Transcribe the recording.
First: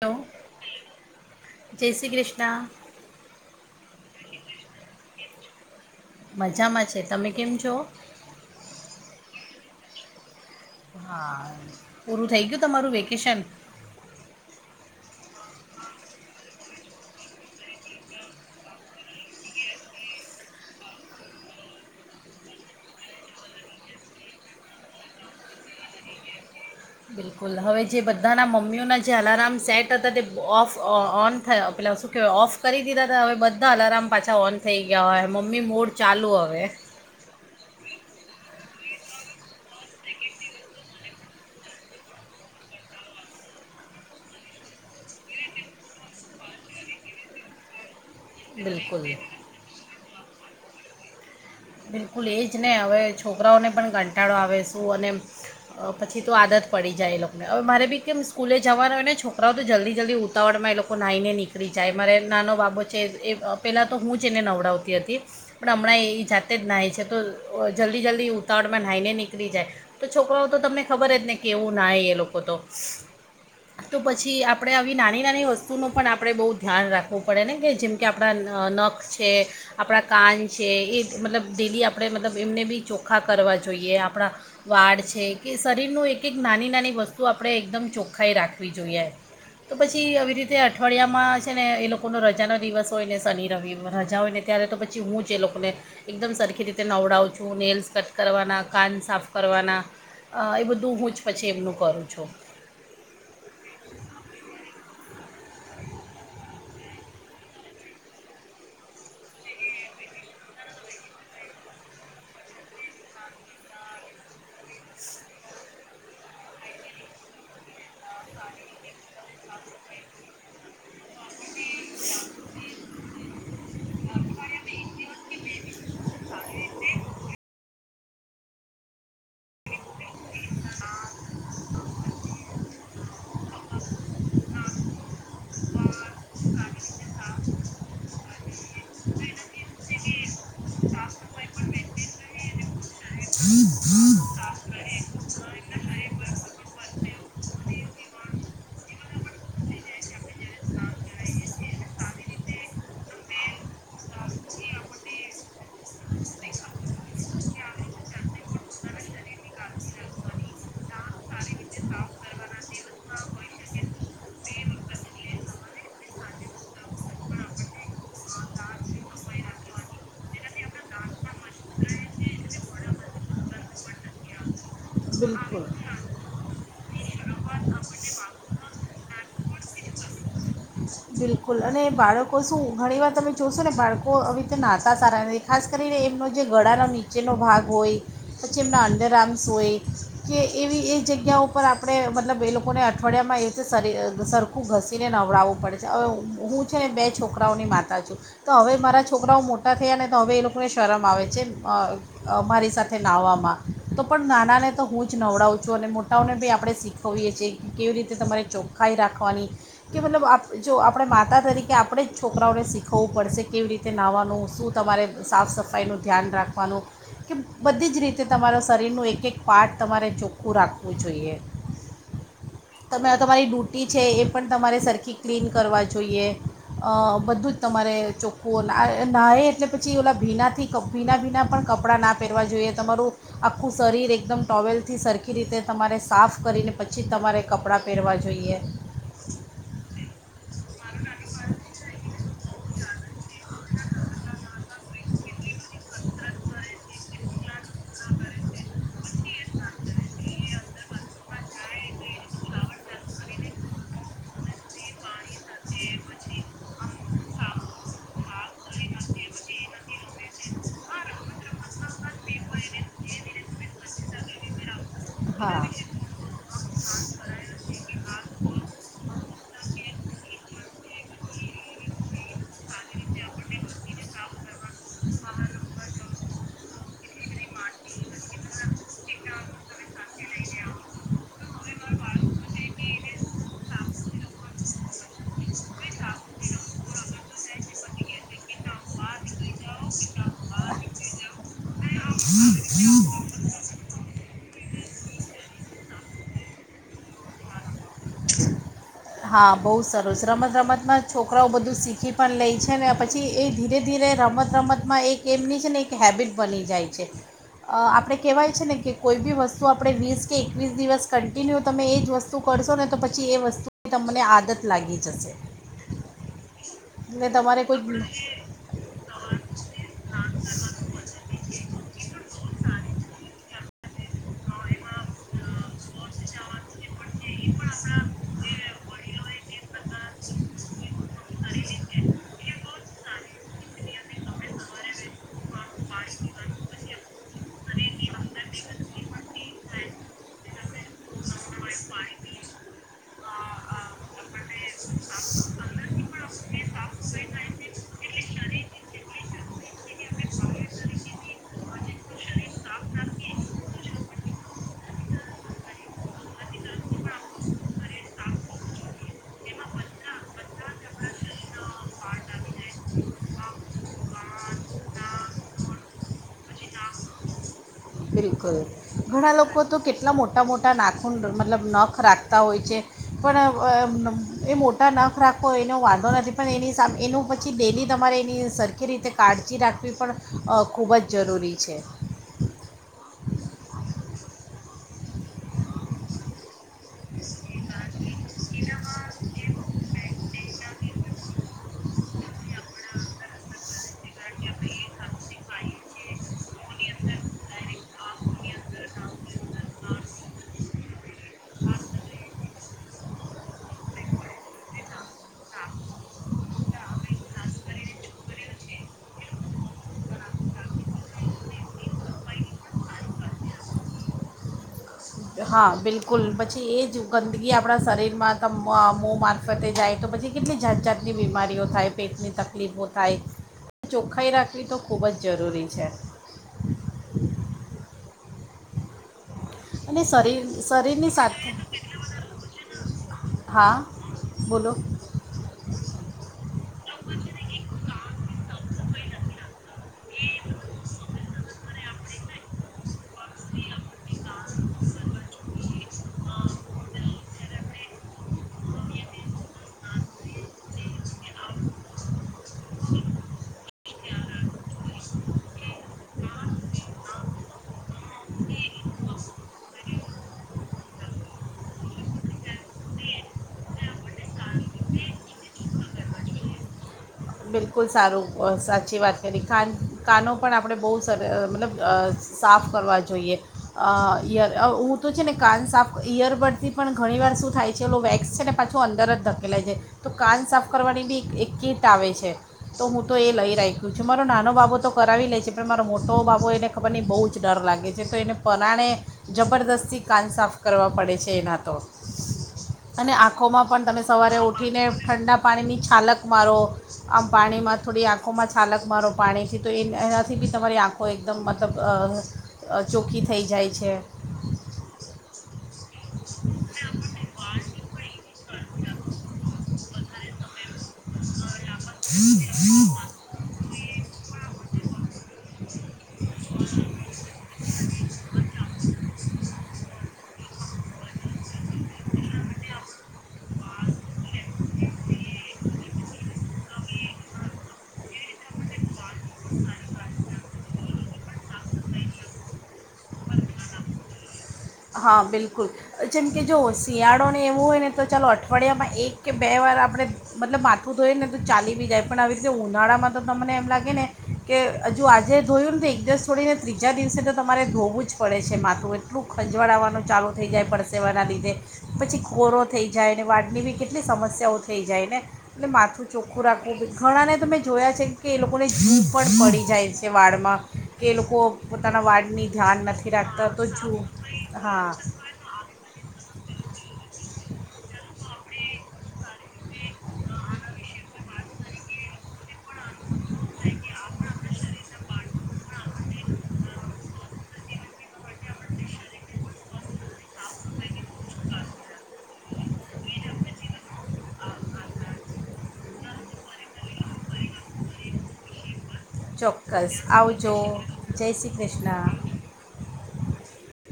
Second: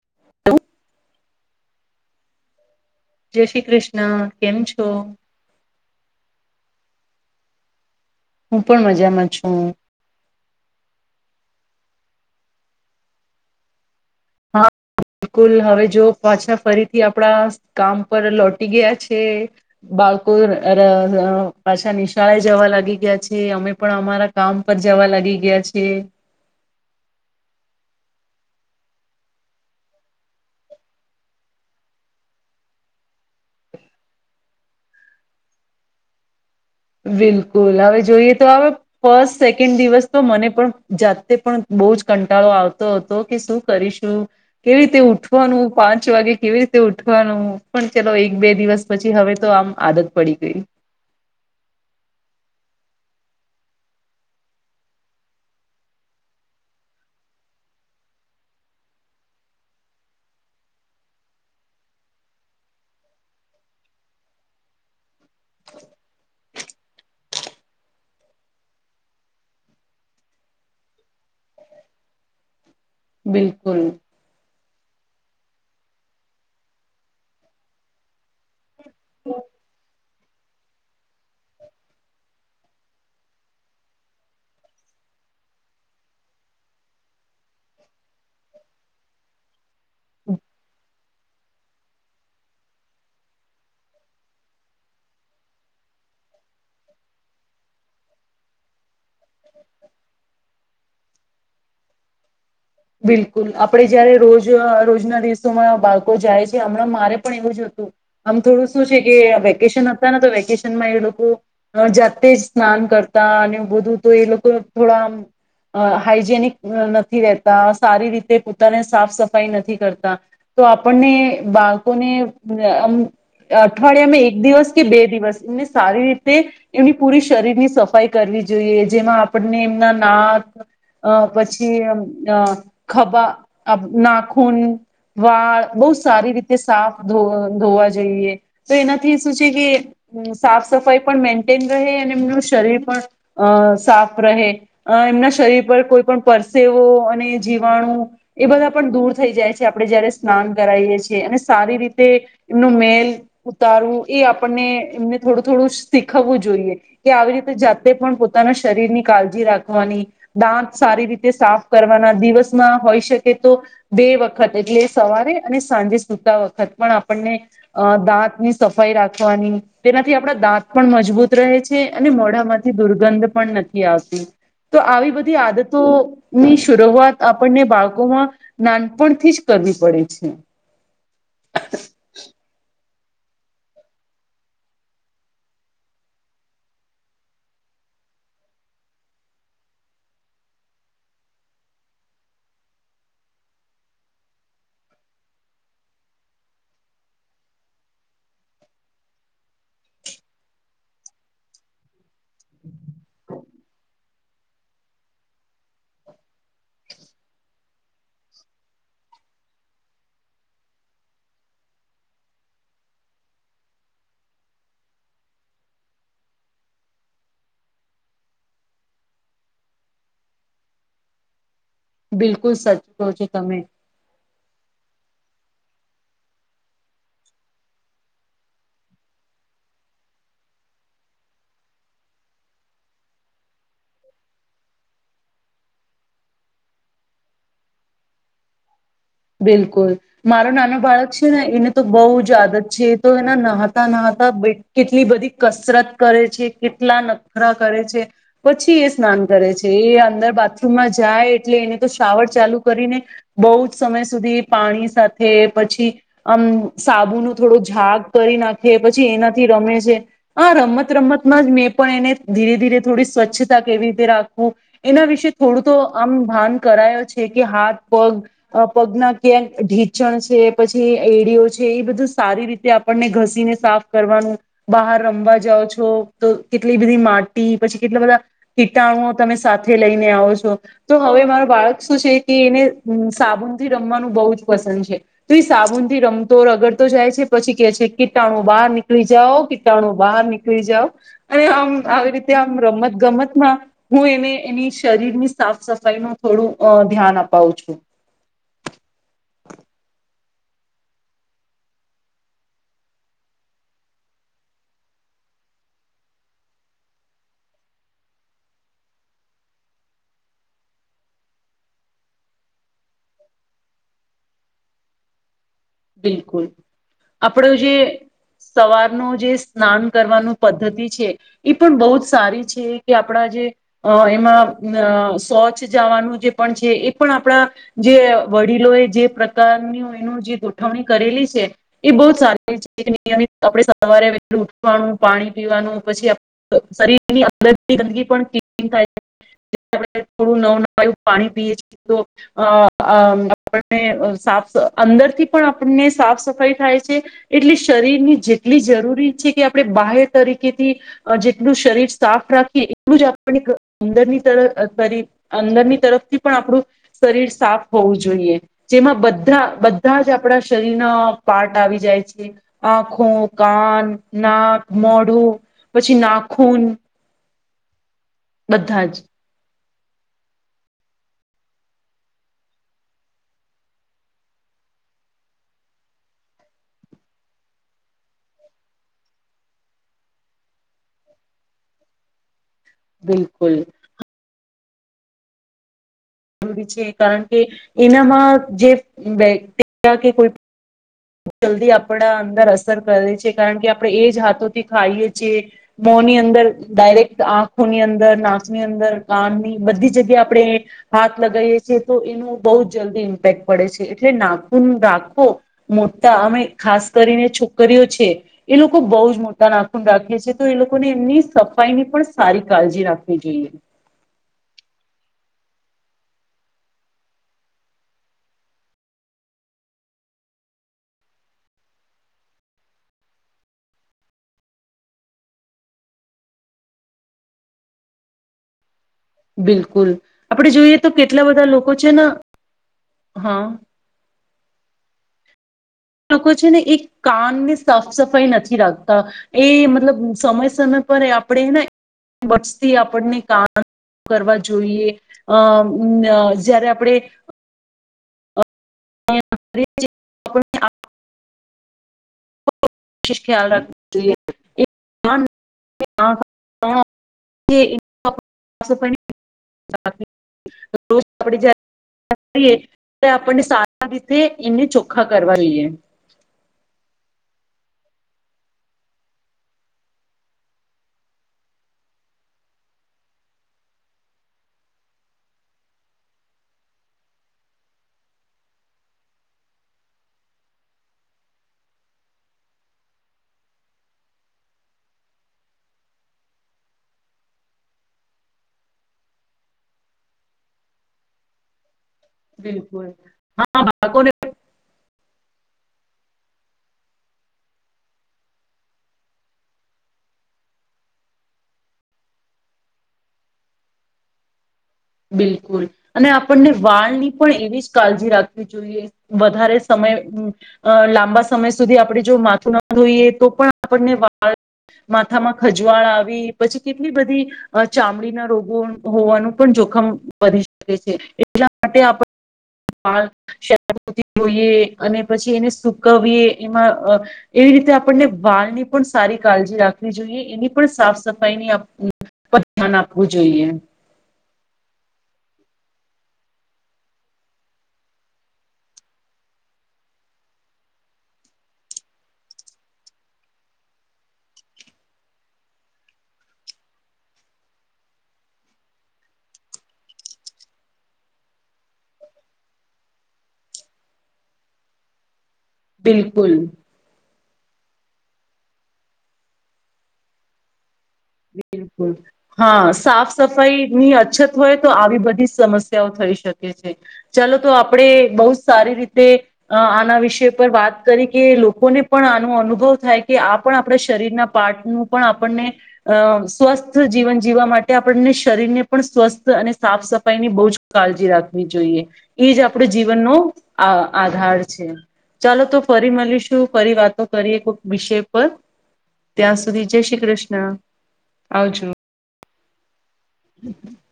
Hello જય શ્રી કૃષ્ણ જય શ્રી કૃષ્ણ કેમ છો? મજામાં છે, તમે કેમ છો? હું પણ મજામાં છું. હા પૂરું થઇ ગયું તમારું વેકેશન? હા બિલકુલ હવે જો પાછા ફરીથી આપણા કામ- ઉપર લોટી ગયા છે બાળ કો ર ર પાછા નિશાળા જવા લાગી ગયા છે અમે પણ અમારા- કામ પર જવા લાગી ગયા છે. બિલકુલ હવે જે બધાના મમ્મીઓના જે અલારામ સેટ હતા તે ઓફ ઓન થયા પેલા શુ. કે ઓફ કરી દીધા હતા હવે બધા અલાર્મ પાછા ઓન થઈ ગયા હોય મમ્મી મોડ ચાલુ હવે. બિલકુલ હવે જોઈએ તો હવે- ફર્સ્ટ સેકન્ડ દિવસ તો મને પણ જાતે પણ બહુ જ કંટાળો આવતો હતો કે શું- કરીશું કેવી રીતે ઉઠવાનું પાંચ વાગે કેવી રીતે ઉઠવાનું પણ ચલો એ બે દિવસ બિલકુલ પછી હવે તો આમ આદત પડી ગઈ. બિલકુલ એ જ ને હવે છોકરાઓને પણ કંટાળો આવે શું અને- અ પછી તો આદત પડી જાય એ લોકોને હવે મારે બી કેમ સ્કૂલે જવાના હોય ને છોકરાઓ તો જલ્દી જલ્દી ઉ ઉતાવળમાં એ લોકો નાહીને નીકળી જાય મારે નાનો બાબો છે એ પહેલાં તો હું જ એને નવડાવતી હતી. પણ હમણાં એ જાતે જ નાહાય છે. તો જલ્દી જલ્દી ઉતાવળમાં નાહઈ ને નીળી જાય- તો છોકરાઓ તો તમને ખબર જ ને કે કેવું નાય એ લોકો તો- બિલકુલ- તો પછી આપણે આવી નાની નાની વસ્તુનું પણ આપણે બહુ ધ્યાન રાખવું પડે ને કે જેમકે આપણા નખ- છે, આપણા કાન છે, એ- મતલબ ડેલી આપણે મતલબ એમને બી ચોખ્ખા કરવા જોઈએ આપણા- વાળ છે, કે શરીરનું એક એક નાની નાની વસ્તુ આપણે એકદમ ચોખ્ખાાઈ રાખવી જોઈએ તો પછી આવી રીતે અઠવાડિયામાં છે ને એ લોકોનો રજાનો દિવસ હોય ને શનિ રવિ રજા હોય ને- ત્યારે તો પછી હું જે એ લોકોને- એકદમ સરખી રીતે નવડાવું છું, નેલ્સ કટ કરવાના, કાન સાફ કરવાના- હ એ બધું હું જ પછી એમનું કરું છું. બિલકુલ આપડે જયારે રોજ રોજના દિવસોમાં બાળકો જાય- છે હમણાં મારે પણ એવું જ હતું આમ થોડું શું છે કે વેકેશન હતા ને તો વેકેશનમાં એ લોકો જાતે જ સ્નાન કરતા અને બધું તો એ લોકો થોડા હાઈજેનિક નથી રહેતા સારી રીતે પોતાને સાફ સફાઈ નથી કરતા- તો આપણને બાળકોનેમ- અઠવાડિયામાં એક દિવસ કે બે દિવસ એમને સારી રીતે- એમની પૂરી શરીર ની સફાઈ કરવી જોઈએ જેમાં આપણને એમના- નાક અ પછી ખભા નાખુન. વાળ બહુ સારી રીતે સાફ ધ ધોવા જોઈએ તો એનાથી શું છે કે સાફ સફાઈ પણ મેન્ટેન રહે અને એમનું શરીર પણ અ સાફ રહે એમના શરીર પર કોઈ પણ પરસેવો અને જીવાણુ એ બધા પણ દૂર થઈ જાય છે આપણે જયારે સ્નાન કરાઈએ છીએ અને સારી રીતે એમનું મેલ ઉતારવું એ આપણને એમને થોડું થોડું શીખવવું જોઈએ કે આવી રીતે જાતે પણ પોતાના શરીરની કાળજી રાખવાની દાંત સારી રીતે સાફ કરવાના દિવસમાં હોય શકે તો બે વખત એટલે સવારે અને સાંજે સુતા વખત પણ આપણને અ દાંતની સફાઈ રાખવાની તેનાથી આપણા દાંત પણ મજબૂત રહે છે અને મોઢામાં દુર્ગંધ પણ નથી આવતી તો આવી બધી આદતો ની શરૂઆત આપણને બાળકોમાં નાનપણથી જ કરવી પડે છે બિલકુલ અને બાળકો શું ઘણી વાર તમે જોશો ને બાળકો આવી રીતે નાતા સારા નથી ખાસ કરીને એમનો જે ગળા જેનો ભાગ હોય પછી એમના અંડર આર્મ્સ હોય કે એવી એ જગ્યા ઉપર આપણે મતલબ એ લોકોને અઠવાડિયામાં એવી રીતે સરખું ઘસીને નવડાવવું પડે છે હવે હું છે ને બે છોકરાઓની માતા છું તો હવે મારા છોકરાઓ મોટા થયા ને તો હવે એ લોકોને શરમ આવે છે મારી સાથે નાહવામાં તો પણ નાનાને તો હું જ નવડાવું છું અને મોટાઓને બી આપણે શીખવીએ છે કેવી રીતે તમારે ચોખ્ખાઈ રાખવાની કે મતલબ આપણે જો આપણે માતા તરીકે આપણે જ છોકરાઓને શીખવવું પડશે કેવી રીતે નાહવાનું શું તમારે સાફ સફાઈનું ધ્યાન રાખવાનું કે બધી જ રીતે તમારા શરીરનું એક એક પાર્ટ તમારે ચોખ્ખું રાખવું જોઈએ બિલકુલ સાચું કહો છો તમારી તમે ડ્યુટી છે એ પણ તમારે સરખી ક્લીન કરવા જોઈએ અ બધું જ તમારે ચોખ્ખું ના એટલે [unintelligible] પછી ઓલા ભીનાથી ભીના ભીના પણ કપડાં ના પહેરવા જોઈએ તમારું આખું શરીર એકદમ ટોવેલથી સરખી રીતે તમારે સાફ કરીને પછી તમારે કપડાં પહેરવા જોઈએ બિલકુલ મારો નાનો બાળક છે ને એને તો બહુ જ આદત છે તો એના નહતા નહતા કેટલી બધી કસરત કરે છે કેટલા નખરા કરે છે પછી એ સ્નાન કરે છે એ અંદર બાથરૂમમાં જાય એટલે એને તો શ્રાવળ ચાલુ કરીને બહુ જ સમય સુધી પાણી સાથે પછી આમ સાબુ નું થોડું જક કરી નાખે પછી એનાથી રમે છે હ રમત રમતમાં જ મેં પણ એને ધીરે ધીરે થોડી સ્વચ્છતા કેવી રીતે રાખવું એના વિશે થોડું તો આમ ભાન કરાયો છે કે હાથ પગ પગના ક્યાંક ઢીચણ છે પછી એડીઓ છે એ બધું સારી રીતે આપણને ઘસીને સાફ કરવાનું બહાર રમવા જાાવ છો તો કેટલી બધી માટી પછી કેટલા બધા કીટાણુ તમે સાથે લઈને આવો છો તો હવે મારો બાળક શું છે કે એને સાબુન થી રમવાનું બહુ જ પસંદ છે તો એ સાબુનથી રમતો રગડતો જાય છે પછી કે છે કીટાણું બહાર નીકળી જઓ તણું બહાર નીકળી જાવ અને આમ આવી રીતે આમ રમત ગમતમાં હું એને એની શરીરની સાફ સફાઈ નું થોડું અ ધ્યાન અપાવું છું [inaudible] હા બહુ સરસ રમત રમત માં છોકરાઓ બધું શીખી પણ લે છે ને પછી પછી એ ધીરે ધીરે રમત રમતમાં એક એમની છે ને એક હેબિટ બની જાય છે. અ આપણે કહેવાય છે ને કે કોઈ બી વસ્તુ આપણે વીસ કે એકવીસ દિવસ કન્ટિન્યુ તમે એજ જ વસ્તુ તું કરશો ને તો પછી એ વસ્તુની તમને આદત લાગી જશે બિલકુલ એટલે આપણો તમારે જે કોઈ સવારનું જે સ્નાન કરવાનું પદ્ધતિ છે એ પણ બહુ જ સારી છે કે આપણા જે અ એમાં શૌચ જવાનું જે પણ છે એ પણ આપણા જે વડીલો એ જે પ્રકારનું એનું જે ઉજવણી કરેલી છે એ બહ જ સારી છે નિયમિત આપ સવારે વેલુ પીવાનું પાણી પીવાનું પછી શરીરની અંદરની ગંદગી પણ કેટલી થાય છે. [inaudible] થોડું નવું [unintelligible] પાણી પીએ છે તો અ આપણને સાફ અંદરથી પણ આપણને સાફ સફાઈ થાય છે. એટલે શરીરની જેટલી જરૂરી છે કે આપણે બાહે તરીકેથી અ જેટલું શરીર સાફ રાખીએ એટલું જ આપને અંદરની તરફ કરી અંદરની તરફથી પણ આપણું શરીર સાફ હોવું જોઈએ જેમાં બધા બધા જ આપણા શરીર ના પાર્ટ આવી જાય છે. આંખો કાન નાક મોઢું પછી નાખુન બિલકુલ જ ઘણા લોકો તો કેટલા મોટા મોટા નાખુન મતલબ નખ રાખતા હોય છે પણ એ મો ટા નખ રાખો એનો વાંધો નથી પણ એની સામે એનું પછી ડેલી તમારે એની સરખી રીતે કાળજી રાખવી પણ અ ખૂબ જ જરૂરી છે. બિલકુલ છે કારણ કે એનામાં જે બેક્ટેરિયા કે કોઈ જલ્દી આપણા અંદર અસર કરે છે કારણ કે આપણે એ જ હાથોથી ખાઈએ છીએ. મોની અંદર ડાયરેક્ટ આંખોની અંદર નાકની અંદર કાનની બધી જગ્યા આપણે હાથ લગાયે છે તો એનું બહુ જલ્દી ઇમ્પેક્ટ પડે છે એટલે નાખુન રાખો મોટા અમે ખાસ કરીને છોકરીઓ છે એ લોકો બહુ જ મોટા નાખુન રાખે છે તો એ લોકોને એમની સફાઈની પણ સારી કાળજી રાખવી જોઈએ. હા બિલકુલ પછી એ જ ગંદકી આપણા શરીર માં [unintelligible] મારફતે જાય તો પછી કેટલી જાત જાાતની બીમારીઓ થાય પેટની તકલીફો થાય. ચોખ્ખાાઈ રાખવી તો ખૂબ જ જરૂરી છે. બિલકુલ અને શરીર આપણે જોઈએ તો શરીરની [unintelligible] કેટલા બધા સાથે લોકો છે ને હા બોલો લોકો છે ને એ કાન ને સાફ સફાઈ નથી રાખતા. એ મતલબ સમય સમય પર આપણેે ને વષતી આપણને કામ કરવા જોઈએ અમ જયારે આપણે [inaudible] [unintelligible] [unintelligible] [unintelligible] રોજ આપણે [unintelligible] આ રીતે એને ચોખ્ખા કરવા લઈએ. બિલકુલ સારું સાચી વાત કરી કાન કાનો પણ આપણે બહુ સર મતલબ સાફ કરવા જોઈએ. અ યર હું તો છે ને કાન સાફ ઈયર પરથી પણ ઘણી વાર શું થાય છે એ વેક્સ છે ને પાછું અંદર જ ધકેલાય છે તો કાન સાફ કરવાની બી એક કીટ આવે છે. તો હું તો એ લઈ રાખ્યો છું મારો નાનો બાબો તો કરાવી લે છે પણ મારો મોટો બાબો એને ખબર ની બહુ જ ડર લાગે છે. [unintelligible] એને પરાણે જબરદસ્તી કાન સાફ કરવા પડે છે એના તો બિલકુલ અને હા આંખોમાં પણ બાળકો તમે સવારે ઉઠીને ઠંડા પાણીની છાલક મારો આમ પાણીમાં થોડી આંખોમાં છાલક મારો પાણીથી તો એ એનાથી બી તમારી આંખો એક [unintelligible] ચોખ્ખી થઈ જાય છે. બિલકુલ અને આપણને વાળની પણ એવી જ કાળજી રાખવી જોઈએ વધારે સમય અ લાંબા સમય સુધી આપણે જો માથું ના ધોઈએ તો પણ આપણને વાળ માથામાં ખજવાળ આવી પછી કેટલી બધી ચામડીના રોગો હોવાનું પણ જો ખમ વધી જાય છે. એટલા માટે આપડે વાળ ધોઇએ અને પછી એને સુકવીએ એમાં એવી રીતે આપણને વાળની પણ સારી કાળજી રાખવી જોઈએ એની પણ સાફ સફાઈની પર આપવું જોઈએ હા બિલકુલ જેમ કે જો શિયાળોને એવું હોય ને તો ચાલો અઠવાડિયામાં એક કે બે વાર આપણે મતલબ માથું ધોય ને તો ચાલી બી જાય પણ આવી રીતે ઉનાળામાં તો તમને એમ લાગે ને કે હજુ આજે ધોયું ને તો દિવસ થોડીને ત્રીજા દિવસે તો તમારે ધોવું જ પડે છે માથું એટલું ખંજવાળ આવવાનું ચાલુ થઈ જાય પરસેવાના લીધે પછી ખોડો થઈ જાય ને વાળની બી કેટલી સમસ્યાઓ થઈ જાય ને એટલે માથું બિલકુલ ચોખ્ખું રાખ ઘણા ને તો મે જોયા છે કે એ લોકોને [unintelligible] પડી જાય છે વાળમાં કે એ લોકો બિલકુલ પોતાના વાળની હા ધ્યાન સાફ નથી રાખતા તો સફાઈની છું અછત હોય તો આવી બધી સમસ્યાઓ થઈ શકે છે. ચલો તો આપડે બહુ સારી રીતે હં આના વિષય પર વાત કરી કે લોકોને પણ આનો અનુભવ થાય કે આ આપણા શરીરના પાર્ટ પણ આપણને સ્વસ્થ જીવન જીવા માટે આપણને શરીર ને પણ સ્વસ્થ અને સાફ સફાઈ ની બહુ જ કાળજી રાખવી જોઈએ એ જ આપ પણ જીવનનો આ આધાર છે. ચાલો તો ફરી મળીશું ફરી વાતો કરીએ કોઈક વિષય પર ત્યાં સુધી જય ચોક્કસ શ્રી કૃષ્ણ. આવજો જય શ્રી આવજો કૃષ્ણ! [inaudible]